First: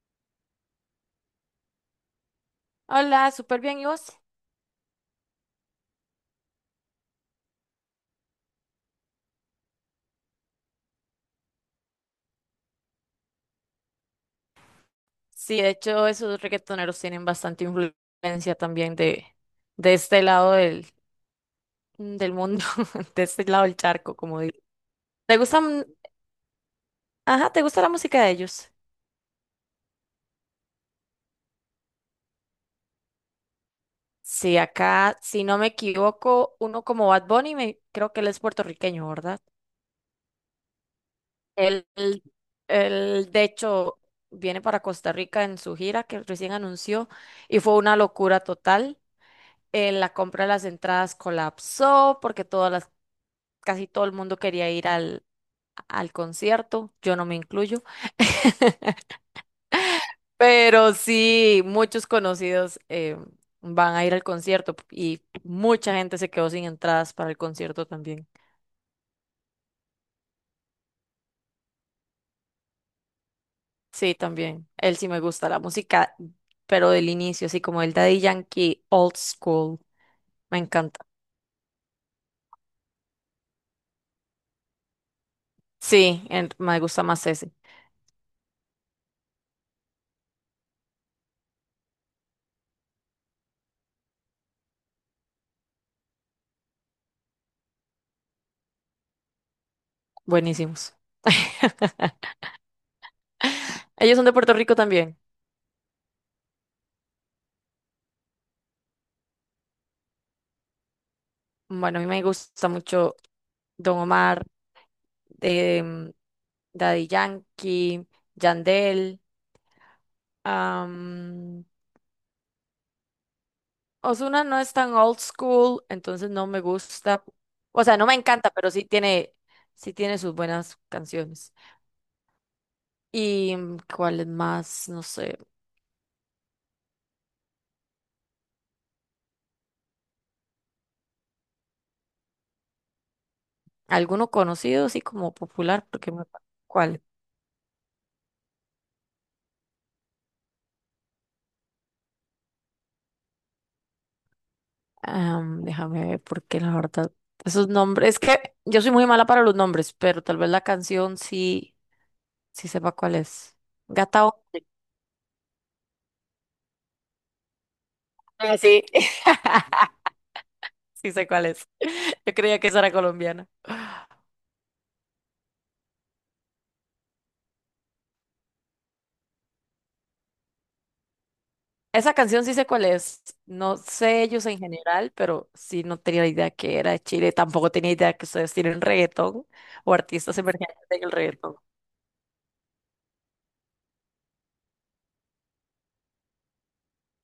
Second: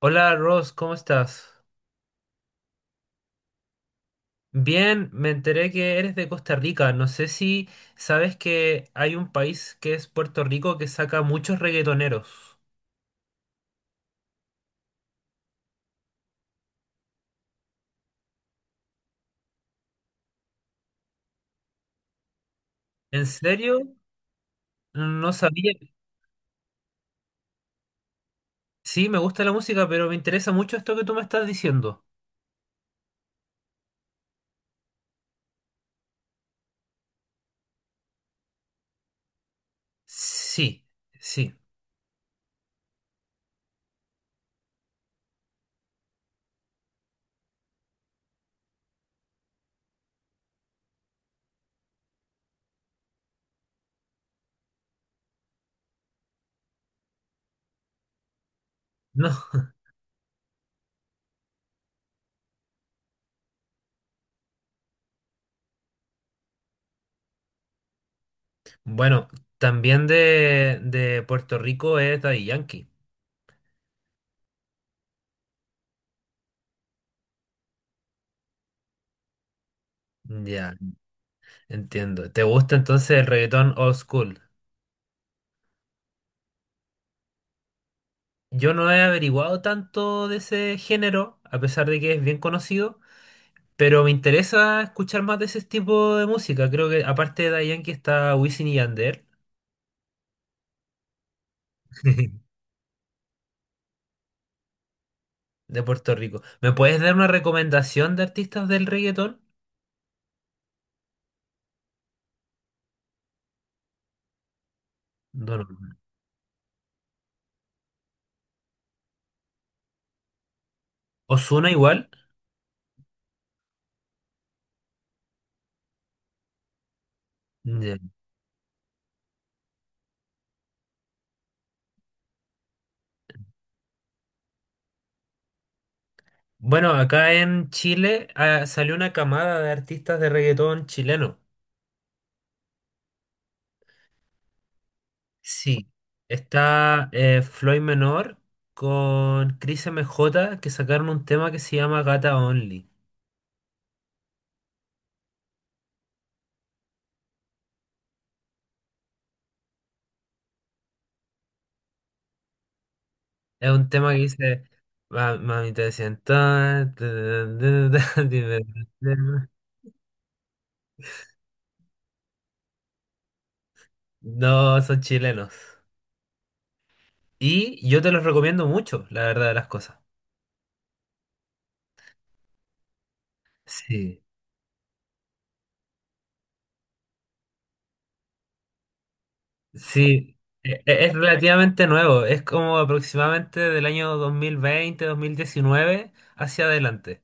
Hola, Ross, ¿cómo estás? Hola, súper bien, ¿y vos? Bien, me enteré que eres de Costa Rica. No sé si sabes que hay un país que es Puerto Rico que saca muchos reggaetoneros. Sí, de hecho, esos reggaetoneros tienen bastante influencia también de este lado del mundo, de ¿En este lado del serio? charco, como digo. No ¿Te sabía. gustan, ajá, te gusta la música de ellos? Sí, me gusta la música, pero me interesa mucho esto que tú me estás diciendo. Sí, acá, si no me equivoco, uno como Bad Bunny, me, creo que él es puertorriqueño, ¿verdad? Sí, sí. Él, él, él, de hecho, viene para Costa Rica en su gira que recién anunció y fue una locura total. La compra de las entradas colapsó porque todas las casi todo el mundo quería ir al concierto, yo no me incluyo. No. Pero sí, muchos conocidos van a ir al concierto y mucha gente se quedó sin entradas para el concierto también. Bueno, también de Puerto Rico es Daddy Yankee. Sí, también. Él sí me gusta la música, pero del inicio, así como el Daddy Yankee Old School, me Ya, encanta. entiendo. ¿Te gusta entonces el reggaetón old school? Sí, me gusta más ese. Yo no he averiguado tanto de ese género, a pesar de que es bien conocido, pero me interesa escuchar más de ese tipo de música. Creo que aparte de Daddy que está Wisin y Yandel Buenísimos. Ellos son de Puerto Rico también. de Puerto Rico. ¿Me puedes dar una recomendación de artistas del reggaetón? Bueno, a mí me gusta mucho Don Omar. Bueno, de mm, Daddy Yankee, Yandel. am, Ozuna igual. Ozuna no es tan old school, entonces no me gusta. O sea, Ya. no me encanta, pero sí tiene sus buenas canciones. ¿Y cuál es más? No sé. Bueno, acá en Chile salió una camada de artistas de reggaetón chileno. ¿Alguno conocido, así como popular? Sí, ¿Cuál? está Floyd Menor con Chris MJ que sacaron un tema que se llama Gata Only. Déjame ver, porque la verdad, esos nombres, es que yo soy muy mala para los nombres, pero tal vez sí sepa cuál es. Es un tema que Gata. dice: Once. "Ma- mami te siento, tan, tan, tan, tan, Ah, dime tu sí. tema". Sí sé cuál es. Yo creía que esa era colombiana. No, son chilenos. Y yo te los recomiendo mucho, la verdad de las cosas. Esa canción sí sé cuál es. No sé Sí, ellos en general, pero sí no tenía idea que era de Chile. Tampoco tenía idea que ustedes tienen reggaetón o sí, artistas emergentes en el es reggaetón. relativamente nuevo, es como aproximadamente del año 2020, 2019 hacia adelante.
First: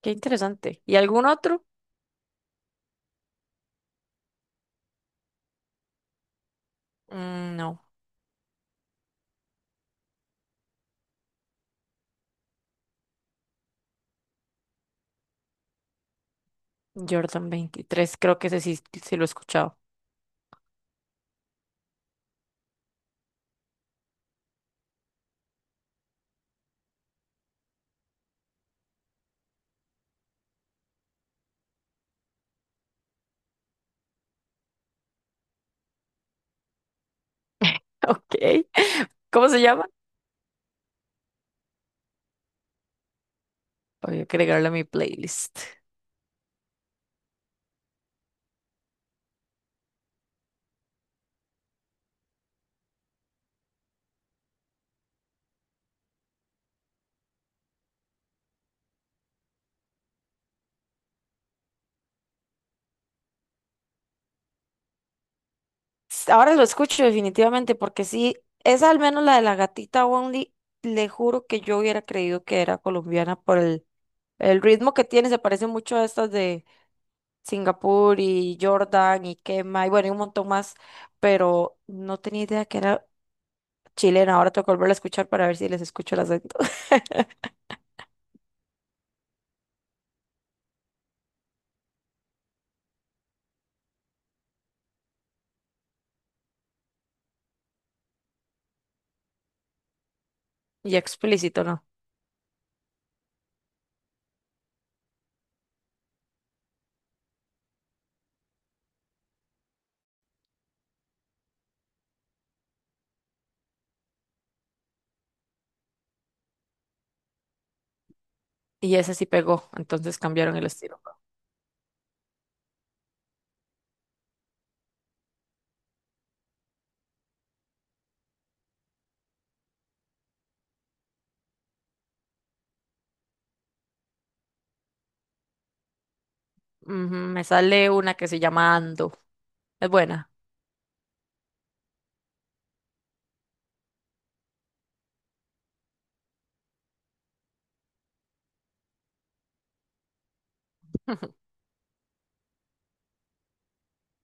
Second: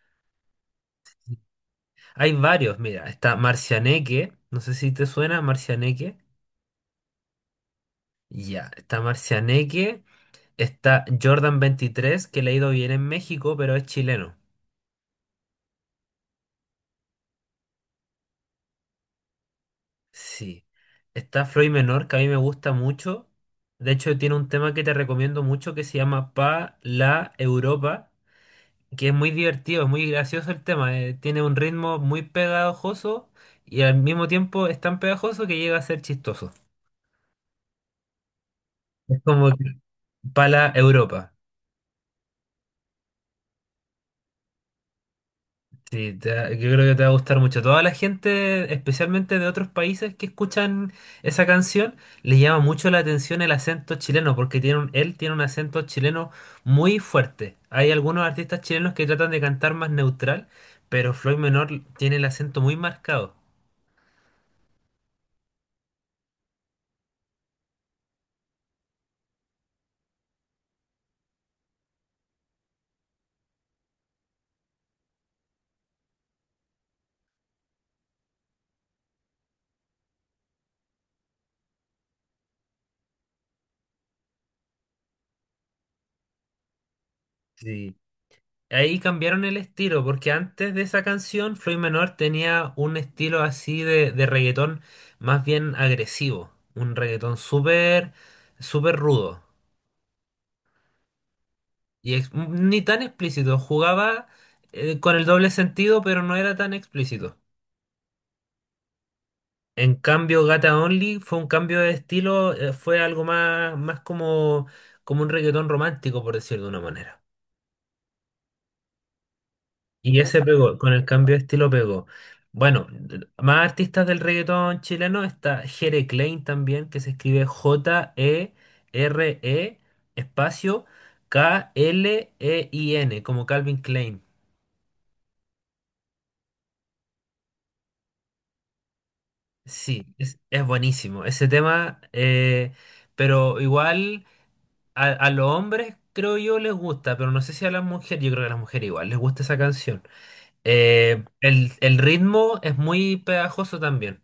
Qué interesante. ¿Y algún otro? Hay varios, mira, está Marcianeque, no sé si te suena Marcianeque. Mm, no. Ya, está Marcianeque, está Jordan 23 que le ha ido bien en México, pero es chileno. Jordan 23, creo que ese sí, sí lo he escuchado. Sí. Está Floyd Menor, que a mí me gusta mucho. De hecho, tiene un tema que te recomiendo mucho que se llama Pa la Europa, que es muy divertido, es muy gracioso el tema. Tiene un ritmo muy pegajoso y al mismo tiempo es tan pegajoso que llega a ser chistoso. Ok. Es ¿Cómo como se que llama? Pa la Europa. Voy a agregarlo a mi playlist. Sí, yo creo que te va a gustar mucho. Toda la gente, especialmente de otros países que escuchan esa canción, les llama mucho la atención el acento chileno, porque él tiene un acento chileno muy fuerte. Hay algunos artistas chilenos que tratan de cantar más neutral, pero Floyd Menor tiene el acento muy marcado. Ahora lo escucho definitivamente porque sí, esa al menos la de la gatita Only, le juro que yo hubiera creído que era colombiana por el ritmo que tiene, se parece mucho a estas de Singapur y Jordan y Kema y bueno, y un montón más, pero no tenía idea que era chilena. Ahora tengo que volverla a escuchar para ver si les escucho el acento. Sí. Ahí cambiaron el estilo, porque antes de esa canción, Floyd Menor tenía un estilo así de reggaetón más bien agresivo, un reggaetón súper, súper rudo. Y explícito, ¿no? Ni tan explícito, jugaba con el doble sentido, pero no era tan explícito. En cambio, Gata Only fue un cambio de estilo, fue algo más, más como un reggaetón romántico, por decirlo de una manera. Y ese sí pegó, entonces Y ese cambiaron el pegó, con estilo. el cambio de estilo pegó. Bueno, más artistas del reggaetón chileno está Jere Klein también, que se escribe Jere espacio Klein, como Calvin Klein. Ujú, me sale una que se llama Ando, es Sí, buena. es buenísimo ese tema, pero igual a los hombres creo yo les gusta, pero no sé si a las mujeres, yo creo que a las mujeres igual les gusta esa canción. El ritmo es muy pegajoso también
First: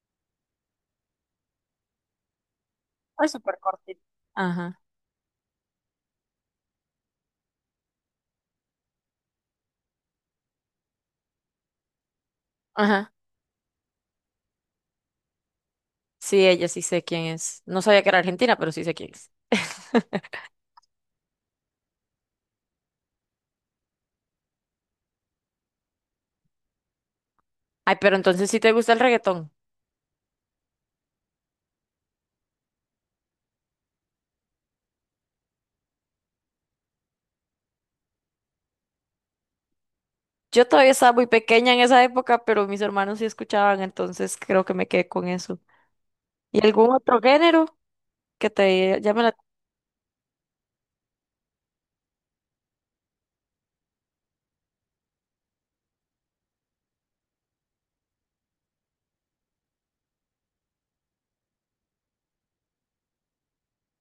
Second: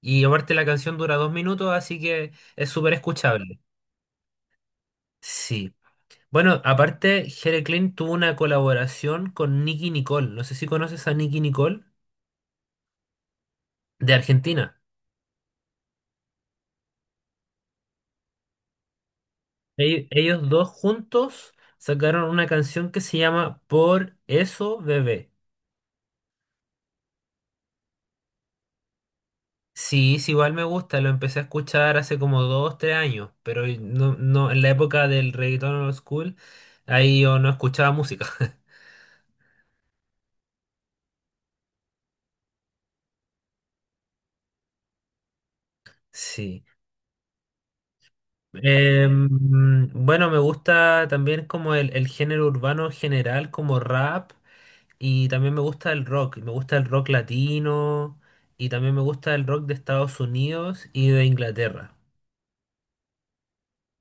y aparte la canción dura 2 minutos, así que es súper Es súper escuchable. cortita. Ajá, Sí. Bueno, aparte, Jere Klein tuvo una colaboración con Nicki Nicole, no sé si conoces a Nicki Nicole ajá. de Argentina. Sí, ella sí sé quién es. No sabía que era argentina, pero sí sé quién es. Ellos dos juntos sacaron una canción que se llama Por eso bebé. Ay, pero entonces sí te gusta el reggaetón. Sí, sí, igual me gusta, lo empecé a escuchar hace como 2, 3 años, pero no, no, en la época del reggaetón old school, ahí yo no escuchaba música. Yo todavía estaba muy pequeña en esa época, pero mis hermanos sí escuchaban, entonces creo que me quedé con eso. Sí. ¿Y algún otro género que te llame la... Em, bueno, me gusta también como el género urbano en general, como rap, y también me gusta el rock, me gusta el rock latino, y también me gusta el rock de Estados Unidos y de Inglaterra.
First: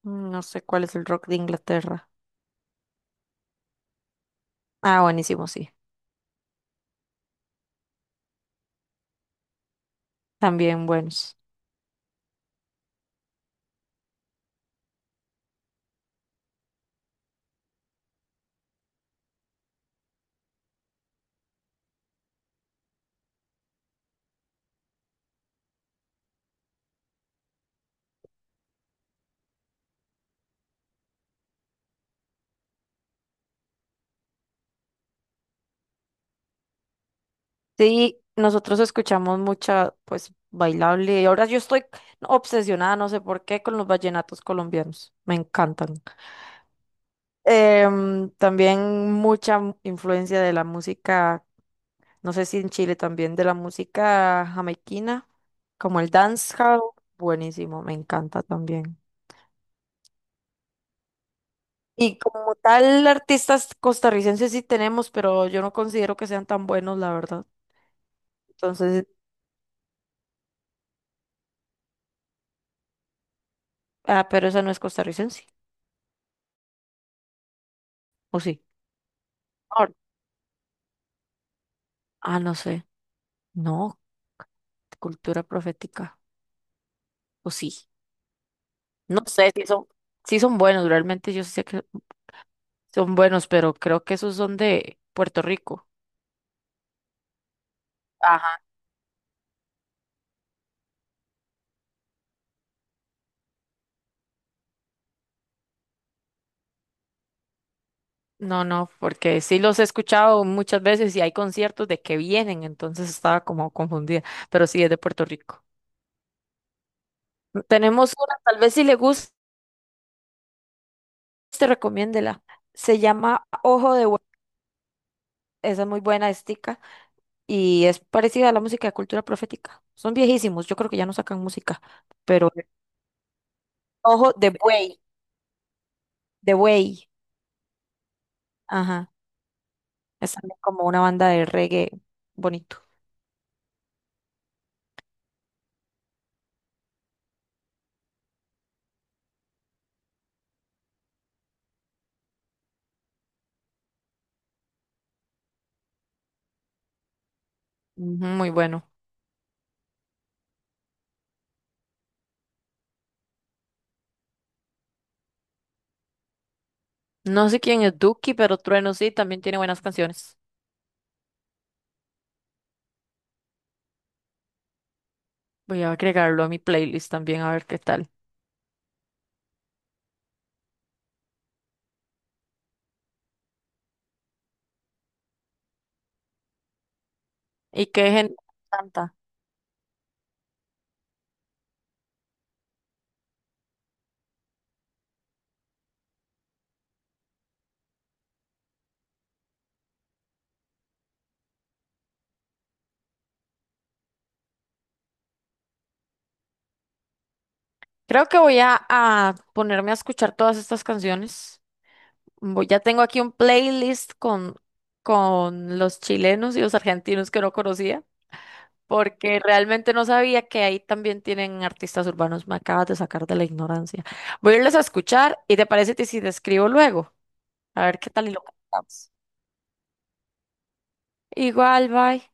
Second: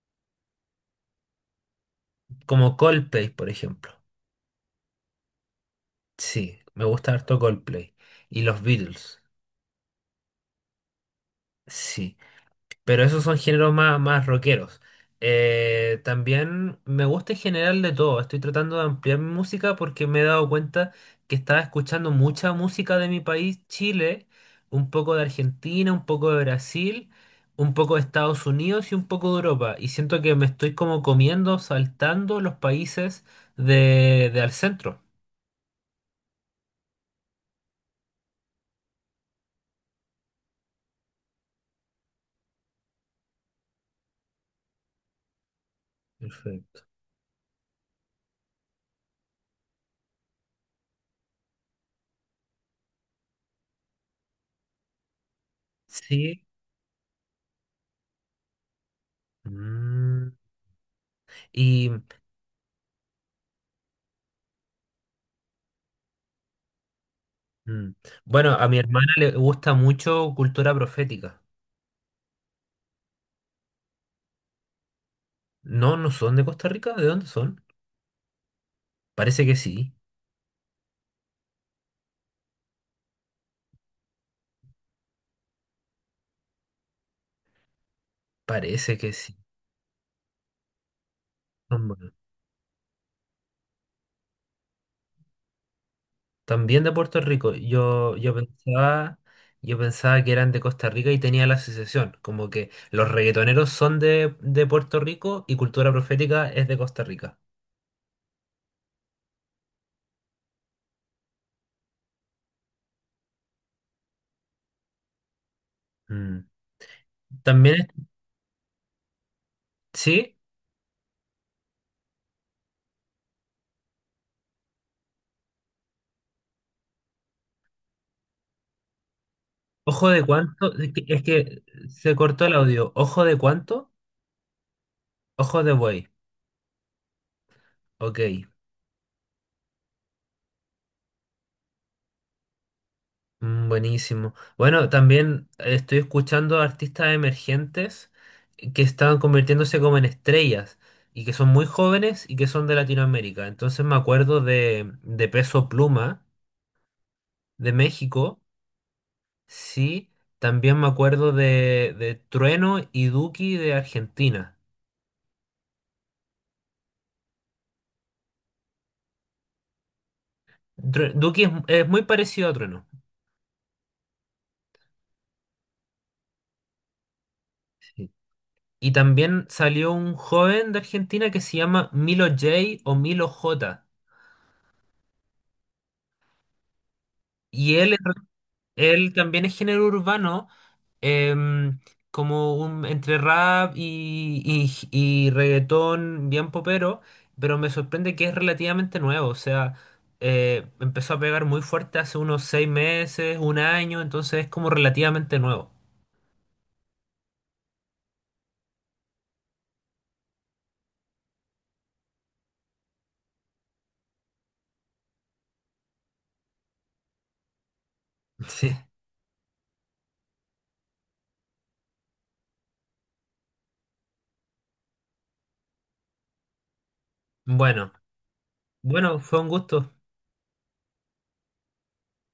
No sé cuál es el rock de Inglaterra. Como Coldplay, por ejemplo. Ah, buenísimo, sí. Sí, me gusta harto Coldplay. Y los Beatles. También buenos. Sí. Pero esos son géneros más, más rockeros. También me gusta en general de todo. Estoy tratando de ampliar mi música porque me he dado cuenta que estaba escuchando mucha música de mi país, Chile, un poco de Argentina, un poco de Brasil, un poco de Estados Unidos y un poco de Europa. Y siento que me estoy como comiendo, saltando los países de al centro. Sí, nosotros escuchamos mucha, pues, bailable. Y ahora yo estoy obsesionada, no sé por qué, con los vallenatos colombianos. Me encantan. Perfecto. También influencia de la música, no sé si en Chile también, de la música jamaiquina, como el Sí. dancehall, buenísimo, me encanta también. Mm. Y Y como tal, artistas costarricenses sí tenemos, pero yo no considero que sean tan buenos, la verdad. mm, bueno, a mi Entonces, hermana le gusta mucho cultura profética. ah, pero esa no es costarricense, No, no son de Costa Rica, ¿de dónde son? ¿o sí? Parece que sí, Ahora- Ah, no sé. No, cultura profética, ¿o sí? parece que No sí. sé si son, si son buenos, realmente yo sí sé que Son buenos. son buenos, pero creo que esos son de Puerto Rico. También de Puerto Rico. Yo, Ajá. Yo pensaba que eran de Costa Rica y tenía la asociación, como que los reggaetoneros son de Puerto Rico y cultura profética es de Costa Rica. No, no, porque sí los he escuchado muchas veces y hay conciertos de que vienen, entonces estaba como confundida, pero sí es de Puerto Rico. Mm. También, Tenemos una, tal vez si le gusta, sí, te recomiéndela. Se llama Ojo de Hue- esa es muy buena estica y es parecida a la música de cultura profética. ojo Son de viejísimos, cuánto, yo creo que ya no es sacan que música, se cortó pero el audio. Ojo de cuánto, Ojo ojo de buey. de Buey, Ok, ajá, es también como una banda de reggae bonito. Buenísimo. Bueno, también estoy escuchando artistas emergentes que están convirtiéndose como en estrellas y que son muy jóvenes y que son de Latinoamérica. Entonces me acuerdo de Peso Pluma de Ujú, México, muy bueno. sí. También me acuerdo de Trueno y Duki de Argentina. No sé quién es Duki, pero Trueno sí, también tiene buenas canciones. Duki es muy parecido a Trueno. Voy a agregarlo a mi playlist también a ver qué tal. Sí. Y también salió un joven de Argentina que se llama Milo J o Milo J. Y ¿Y él qué gente Él canta? también es género urbano, em, como entre rap y reggaetón bien popero, pero me sorprende que es relativamente nuevo, o sea, empezó a pegar muy fuerte hace unos 6 meses, un año, entonces es como relativamente nuevo. Creo que voy a ponerme a escuchar todas estas canciones. Ya tengo aquí un playlist con los chilenos y los argentinos que no conocía, Sí. porque realmente no sabía que ahí también tienen artistas urbanos. Me acabas de sacar de la ignorancia. Voy a irles a escuchar y te parece que si te escribo luego, a Bueno, ver qué tal y lo cantamos. bueno, fue un gusto. Igual, bye.